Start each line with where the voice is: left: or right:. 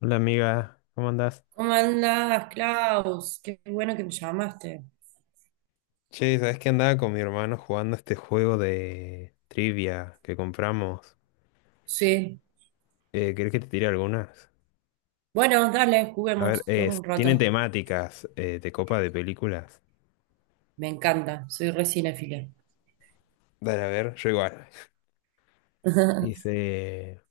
left: Hola amiga, ¿cómo andás?
right: ¿Cómo andás, Klaus? Qué bueno que me llamaste.
left: Che, ¿sabés que andaba con mi hermano jugando este juego de trivia que compramos?
right: Sí.
left: ¿Querés que te tire algunas?
right: Bueno, dale,
left: A ver,
right: juguemos, juguemos
left: es,
right: un
left: tienen
right: rato.
left: temáticas de copa de películas.
right: Me encanta, soy re cinéfila.
left: Dale, a ver, yo igual. Dice,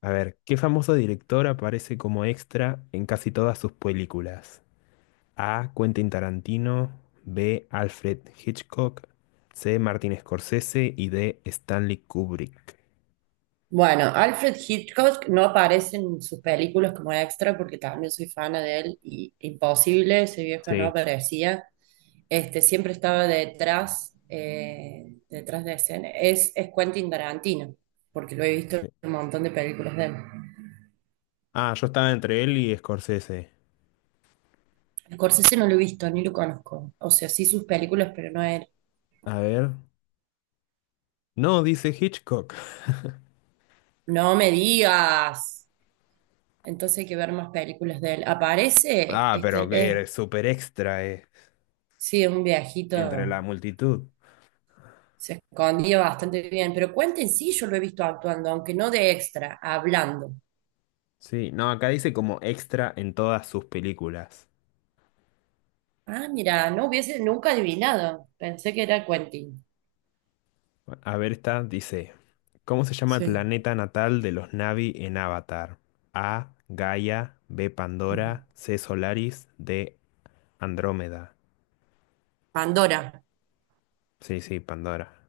left: a ver, ¿qué famoso director aparece como extra en casi todas sus películas? A. Quentin Tarantino, B. Alfred Hitchcock, C. Martin Scorsese y D. Stanley Kubrick.
right: Bueno, Alfred Hitchcock no aparece en sus películas como extra porque también soy fana de él y imposible, ese viejo no
left: Sí.
right: aparecía. Este, siempre estaba detrás, detrás de escena. Es Quentin Tarantino, porque lo he visto en
left: Sí.
right: un montón de películas de él.
left: Ah, yo estaba entre él y Scorsese.
right: Scorsese no lo he visto, ni lo conozco. O sea, sí sus películas, pero no él.
left: A ver. No, dice Hitchcock.
right: No me digas. Entonces hay que ver más películas de él. Aparece
left: Ah, pero que eres súper extra,
right: sí, un
left: entre
right: viejito.
left: la multitud.
right: Se escondía bastante bien. Pero Quentin sí, yo lo he visto actuando, aunque no de extra, hablando.
left: Sí, no, acá dice como extra en todas sus películas.
right: Ah, mira, no hubiese nunca adivinado. Pensé que era Quentin.
left: A ver, esta dice, ¿cómo se llama el
right: Sí.
left: planeta natal de los Na'vi en Avatar? A, Gaia, B,
right: Ujú.
left: Pandora, C, Solaris, D, Andrómeda.
right: Pandora.
left: Sí, sí, Pandora.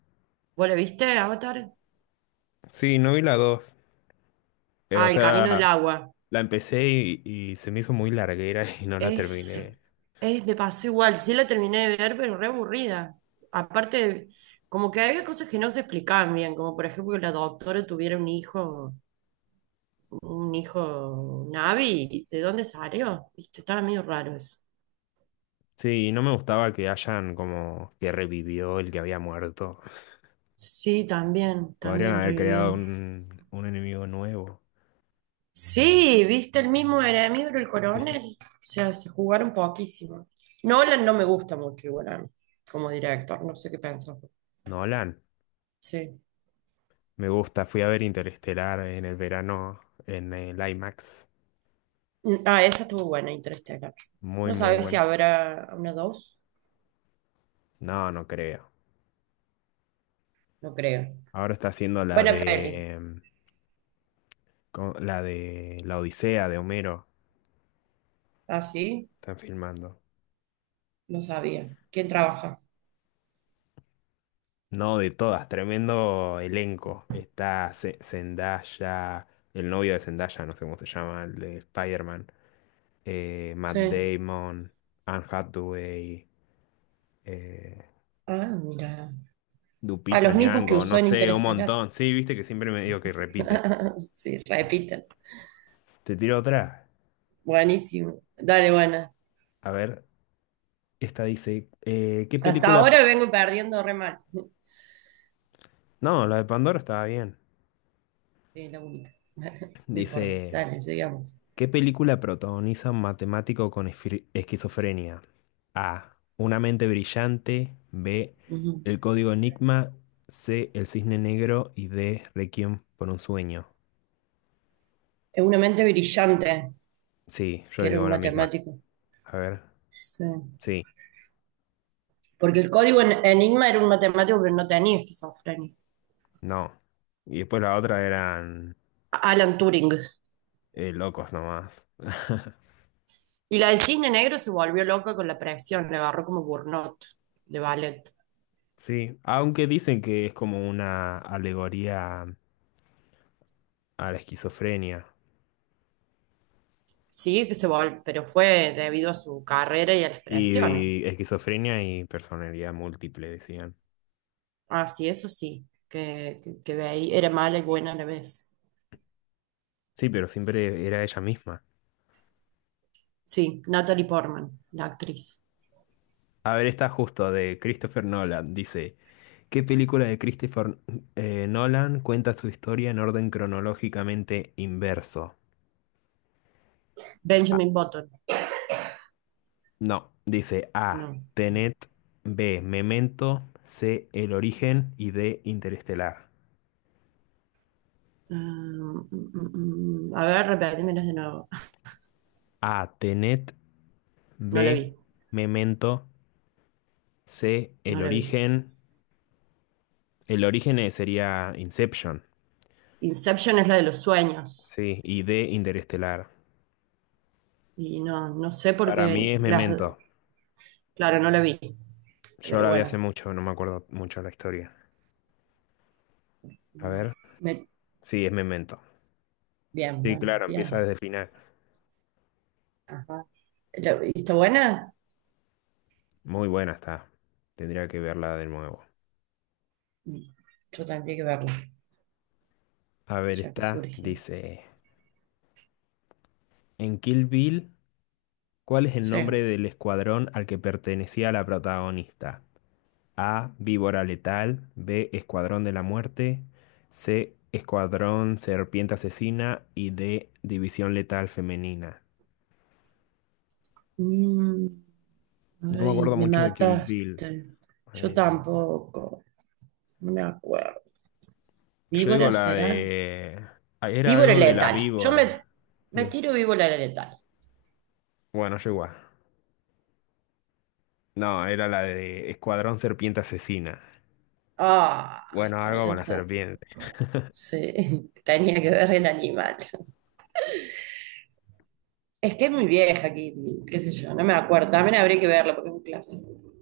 right: ¿Vos lo viste, Avatar?
left: Sí, no vi la 2.
right: Ah,
left: O
right: El Camino
left: sea,
right: del Agua.
left: la empecé y se me hizo muy larguera y no la
right: Es,
left: terminé.
right: Me pasó igual, sí la terminé de ver, pero re aburrida. Aparte, como que había cosas que no se explicaban bien, como por ejemplo que la doctora tuviera un hijo Navi, ¿de dónde salió? Viste, estaba medio raro eso.
left: Sí, no me gustaba que hayan como que revivió el que había muerto.
right: Sí, también,
left: Podrían
right: también
left: haber creado
right: revivieron.
left: un enemigo nuevo.
right: Sí, viste el mismo enemigo era el
left: Sí.
right: coronel. O sea, se jugaron poquísimo. Nolan no me gusta mucho igual a mí, como director, no sé qué pensás.
left: Nolan,
right: Sí.
left: me gusta. Fui a ver Interestelar en el verano en el IMAX.
right: Ah, esa estuvo buena, Interstellar.
left: Muy,
right: No
left: muy
right: sabes si
left: bueno.
right: habrá una dos,
left: No, no creo.
right: no creo.
left: Ahora está haciendo la
right: Buena peli.
left: de, la de La Odisea de Homero.
right: Ah, sí,
left: Están filmando.
right: no sabía. ¿Quién trabaja?
left: No, de todas, tremendo elenco. Está Zendaya, el novio de Zendaya, no sé cómo se llama, el de Spider-Man. Matt
right: Sí.
left: Damon, Anne Hathaway, eh,
right: Ah, mira. A
left: Lupita
right: los mismos que
left: Nyong'o,
right: usó
left: no
right: en
left: sé, un
right: Interestelar.
left: montón. Sí, viste que siempre me digo que repite.
right: Sí, repiten.
left: Te tiro otra.
right: Buenísimo. Dale, buena.
left: A ver, esta dice, ¿qué
right: Hasta
left: película?
right: ahora vengo perdiendo re mal.
left: No, la de Pandora estaba bien.
right: Sí, la única. No importa.
left: Dice,
right: Dale, sigamos.
left: ¿qué película protagoniza un matemático con esquizofrenia? A. Una mente brillante. B.
right: Ujú.
left: El código Enigma. C. El cisne negro. Y D. Requiem por un sueño.
right: Es una mente brillante,
left: Sí, yo
right: que era un
left: digo la misma.
right: matemático.
left: A ver.
right: Sí.
left: Sí,
right: Porque el código en Enigma era un matemático que no tenía esquizofrenia.
left: no. Y después la otra eran
right: Alan Turing.
left: locos nomás.
right: Y la del cisne negro se volvió loca con la presión, le agarró como burnout de ballet.
left: Sí, aunque dicen que es como una alegoría a la esquizofrenia.
right: Sí, que se vol pero fue debido a su carrera y a las
left: Y
right: presiones.
left: esquizofrenia y personalidad múltiple, decían.
right: Ah, sí, eso sí, que ve ahí era mala y buena a la vez.
left: Sí, pero siempre era ella misma.
right: Sí, Natalie Portman, la actriz.
left: A ver, está justo de Christopher Nolan. Dice, ¿qué película de Christopher Nolan cuenta su historia en orden cronológicamente inverso? Ah,
right: Benjamin Button,
left: no, dice A,
right: no.
left: Tenet, B, Memento, C, El origen y D, Interestelar.
right: Um, mm, mm, mm. mm. A ver, repetímelas de nuevo.
left: A, Tenet,
right: No la vi,
left: B, Memento, C, El
right: no la vi.
left: origen. El origen sería Inception,
right: Inception es la de los sueños.
left: sí, y D, Interestelar.
right: Y no, no sé
left: Para mí
right: porque
left: es Memento.
right: claro, no la vi,
left: Yo
right: pero
left: la vi hace
right: bueno,
left: mucho, no me acuerdo mucho la historia. A
right: mm,
left: ver.
right: me-
left: Sí, es Memento.
right: bien,
left: Sí,
right: bueno,
left: claro, empieza
right: bien.
left: desde el final.
right: Ajá. ¿La viste buena?
left: Muy buena está. Tendría que verla de nuevo.
right: Mm, yo tendría que verla,
left: A ver,
right: ya que
left: esta
right: surgió.
left: dice, en Kill Bill, ¿cuál es el nombre
right: Sí.
left: del escuadrón al que pertenecía la protagonista? A, Víbora Letal, B, Escuadrón de la Muerte, C, Escuadrón Serpiente Asesina y D, División Letal Femenina.
right: Mm,
left: No me
right: ay,
left: acuerdo
right: me
left: mucho de Kill Bill.
right: mataste. Yo
left: Eh,
right: tampoco, no me acuerdo.
left: Yo digo
right: ¿Víbora
left: la
right: será?
left: de... Ah, era
right: Víbora
left: algo de la
right: letal. Yo me,
left: víbora.
right: me
left: Sí.
right: tiro víbora letal.
left: Bueno, yo igual. No, era la de Escuadrón Serpiente Asesina.
right: Ah,
left: Bueno, algo con
right: Escuadrón
left: la
right: Cer-
left: serpiente.
right: Sí, tenía que ver el animal. Es que es muy vieja aquí, qué sé yo, no me acuerdo. También habría que verlo porque es un clásico. Un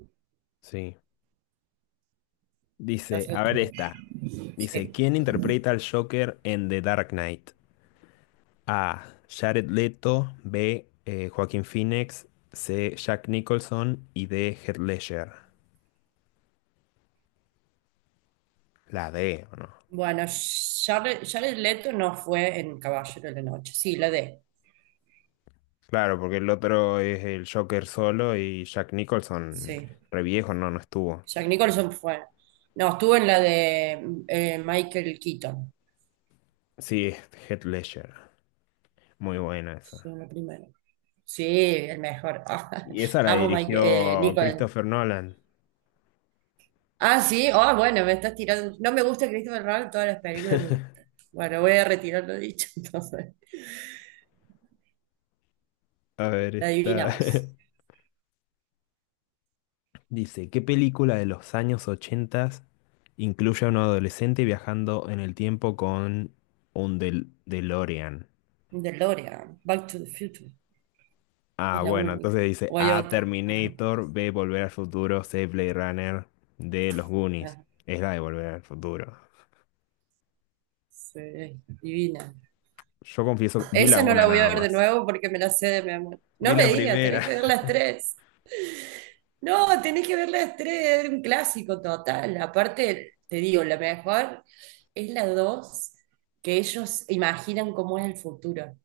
left: Sí. Dice,
right: clásico
left: a ver
right: es
left: esta.
right: todo.
left: Dice,
right: Sí.
left: ¿quién interpreta al Joker en The Dark Knight? A. Jared Leto. B. Joaquín Phoenix. C. Jack Nicholson. Y D. Heath Ledger. La D, ¿o no?
right: Bueno, Charles, Jared Leto no fue en Caballero de la Noche. Sí, la de.
left: Claro, porque el otro es el Joker solo y Jack Nicholson,
right: Sí.
left: re viejo, no, no estuvo.
right: Jack Nicholson fue. No, estuvo en la de Michael Keaton.
left: Sí, Heath Ledger. Muy buena
right: Sí,
left: esa.
right: en la primera. Sí, el mejor.
left: Y esa la
right: Amo Michael,
left: dirigió
right: Nicholson.
left: Christopher Nolan.
right: Ah, sí, ah, bueno, me estás tirando. No me gusta Christopher Nolan, en todas las películas me gustan. Bueno, voy a retirar lo dicho, entonces.
left: A ver,
right: La
left: está.
right: adivinamos.
left: Dice, ¿qué película de los años 80 incluye a un adolescente viajando en el tiempo con un DeLorean?
right: DeLorean, Back to the Future,
left: Ah,
right: es la
left: bueno,
right: única.
left: entonces dice
right: O hay
left: A,
right: otra.
left: Terminator, B, Volver al Futuro, C, Blade Runner, D, Los Goonies.
right: Ah,
left: Es la de Volver al Futuro.
right: sí, divina.
left: Yo confieso, vi la
right: Esa no
left: una
right: la voy a
left: nada
right: ver de
left: más.
right: nuevo porque me la sé de mi amor.
left: Vi
right: No me
left: la
right: digas,
left: primera.
right: tenés que ver las tres. No, tenés que ver las tres, es un clásico total. Aparte, te digo, la mejor es la dos, que ellos imaginan cómo es el futuro.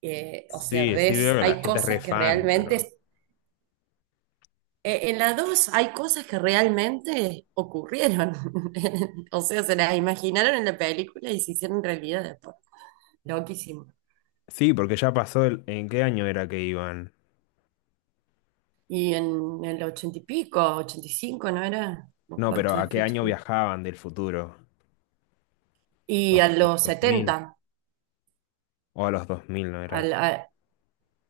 right: O
left: Sí,
right: sea,
left: sí veo
right: ves,
left: que la
right: hay
left: gente es re
right: cosas que
left: fan, pero...
right: realmente, en la 2 hay cosas que realmente ocurrieron. O sea, se las imaginaron en la película y se hicieron realidad después. Loquísimo.
left: Sí, porque ya pasó el... ¿En qué año era que iban?
right: Y el ochenta y pico, 85 ¿no era?
left: No,
right: Back to
left: pero
right: the
left: ¿a qué año
right: Future.
left: viajaban del futuro? ¿A
right: Y a
left: los
right: los
left: 2000?
right: 70,
left: O a los 2000, ¿no era?
right: al- a-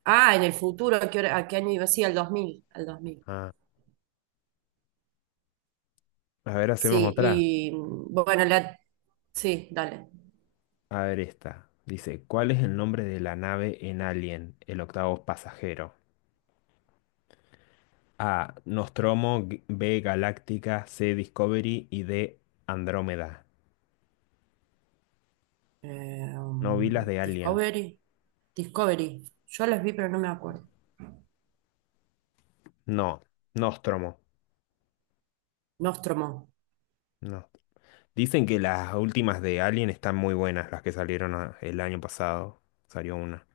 right: ah, en el futuro, a qué año iba? Sí, al 2000, al 2000.
left: Ah. A ver, hacemos
right: Sí,
left: otra.
right: y bueno, sí, dale.
left: A ver esta. Dice, ¿cuál es el nombre de la nave en Alien, el octavo pasajero? A. Nostromo, B. Galáctica, C. Discovery y D. Andrómeda. No vi las de Alien.
right: Discovery. Discovery. Yo las vi, pero no me acuerdo.
left: No, Nostromo.
right: Nostromo.
left: No. Dicen que las últimas de Alien están muy buenas, las que salieron ah, el año pasado. Salió una.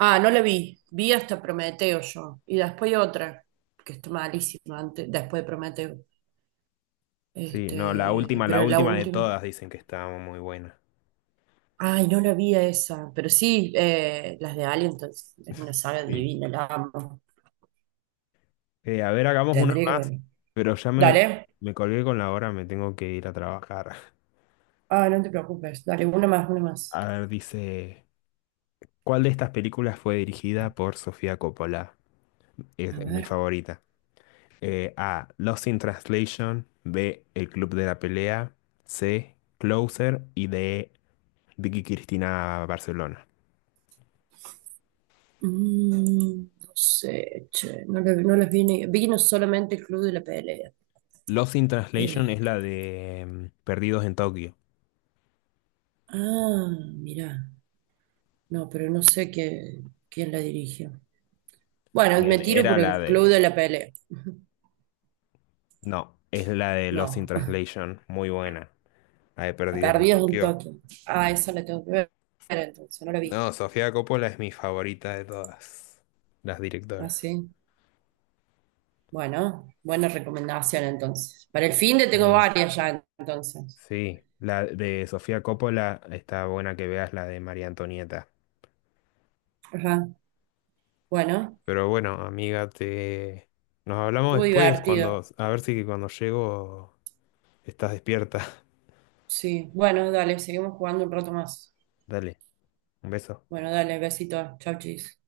right: Ah, no la vi. Vi hasta Prometeo yo. Y después otra, que está malísima antes, después de Prometeo.
left: Sí, no,
right: Este,
left: la
right: pero la
left: última de
right: última.
left: todas dicen que estaba muy buena.
right: Ay, no la vi a esa. Pero sí, las de Alien, entonces, es una saga
left: Sí.
right: divina, la amo.
left: A ver, hagamos una
right: Tendría que
left: más,
right: verla.
left: pero ya
right: Dale.
left: me colgué con la hora, me tengo que ir a trabajar.
right: Ah, no te preocupes. Dale, una más, una más.
left: A ver, dice, ¿cuál de estas películas fue dirigida por Sofía Coppola?
right: A
left: Es mi
right: ver.
left: favorita. A, Lost in Translation, B, El Club de la Pelea, C, Closer y D, Vicky Cristina Barcelona.
right: Mm, no sé, che, no, no les vi vi no solamente el club de la pelea.
left: Lost in Translation es
right: Este,
left: la de Perdidos en Tokio.
right: ah, mirá, no, pero no sé quién la dirigió. Bueno, me
left: Bien,
right: tiro
left: era
right: por
left: la
right: el club de
left: de...
right: la pelea.
left: No, es la de Lost in
right: No,
left: Translation, muy buena. La de Perdidos en
right: Perdidos un
left: Tokio.
right: toque. Ah, eso la tengo que ver entonces, no la vi.
left: No, Sofía Coppola es mi favorita de todas las
right: Ah,
left: directoras.
right: sí. Bueno, buena recomendación entonces. Para el fin de tengo
left: Sí.
right: varias ya entonces.
left: Sí, la de Sofía Coppola está buena que veas la de María Antonieta.
right: Ajá. Bueno,
left: Pero bueno, amiga, te nos hablamos
right: estuvo
left: después
right: divertido.
left: cuando a ver si cuando llego estás despierta.
right: Sí, bueno, dale, seguimos jugando un rato más.
left: Dale, un beso.
right: Bueno, dale, besito. Chau, chis.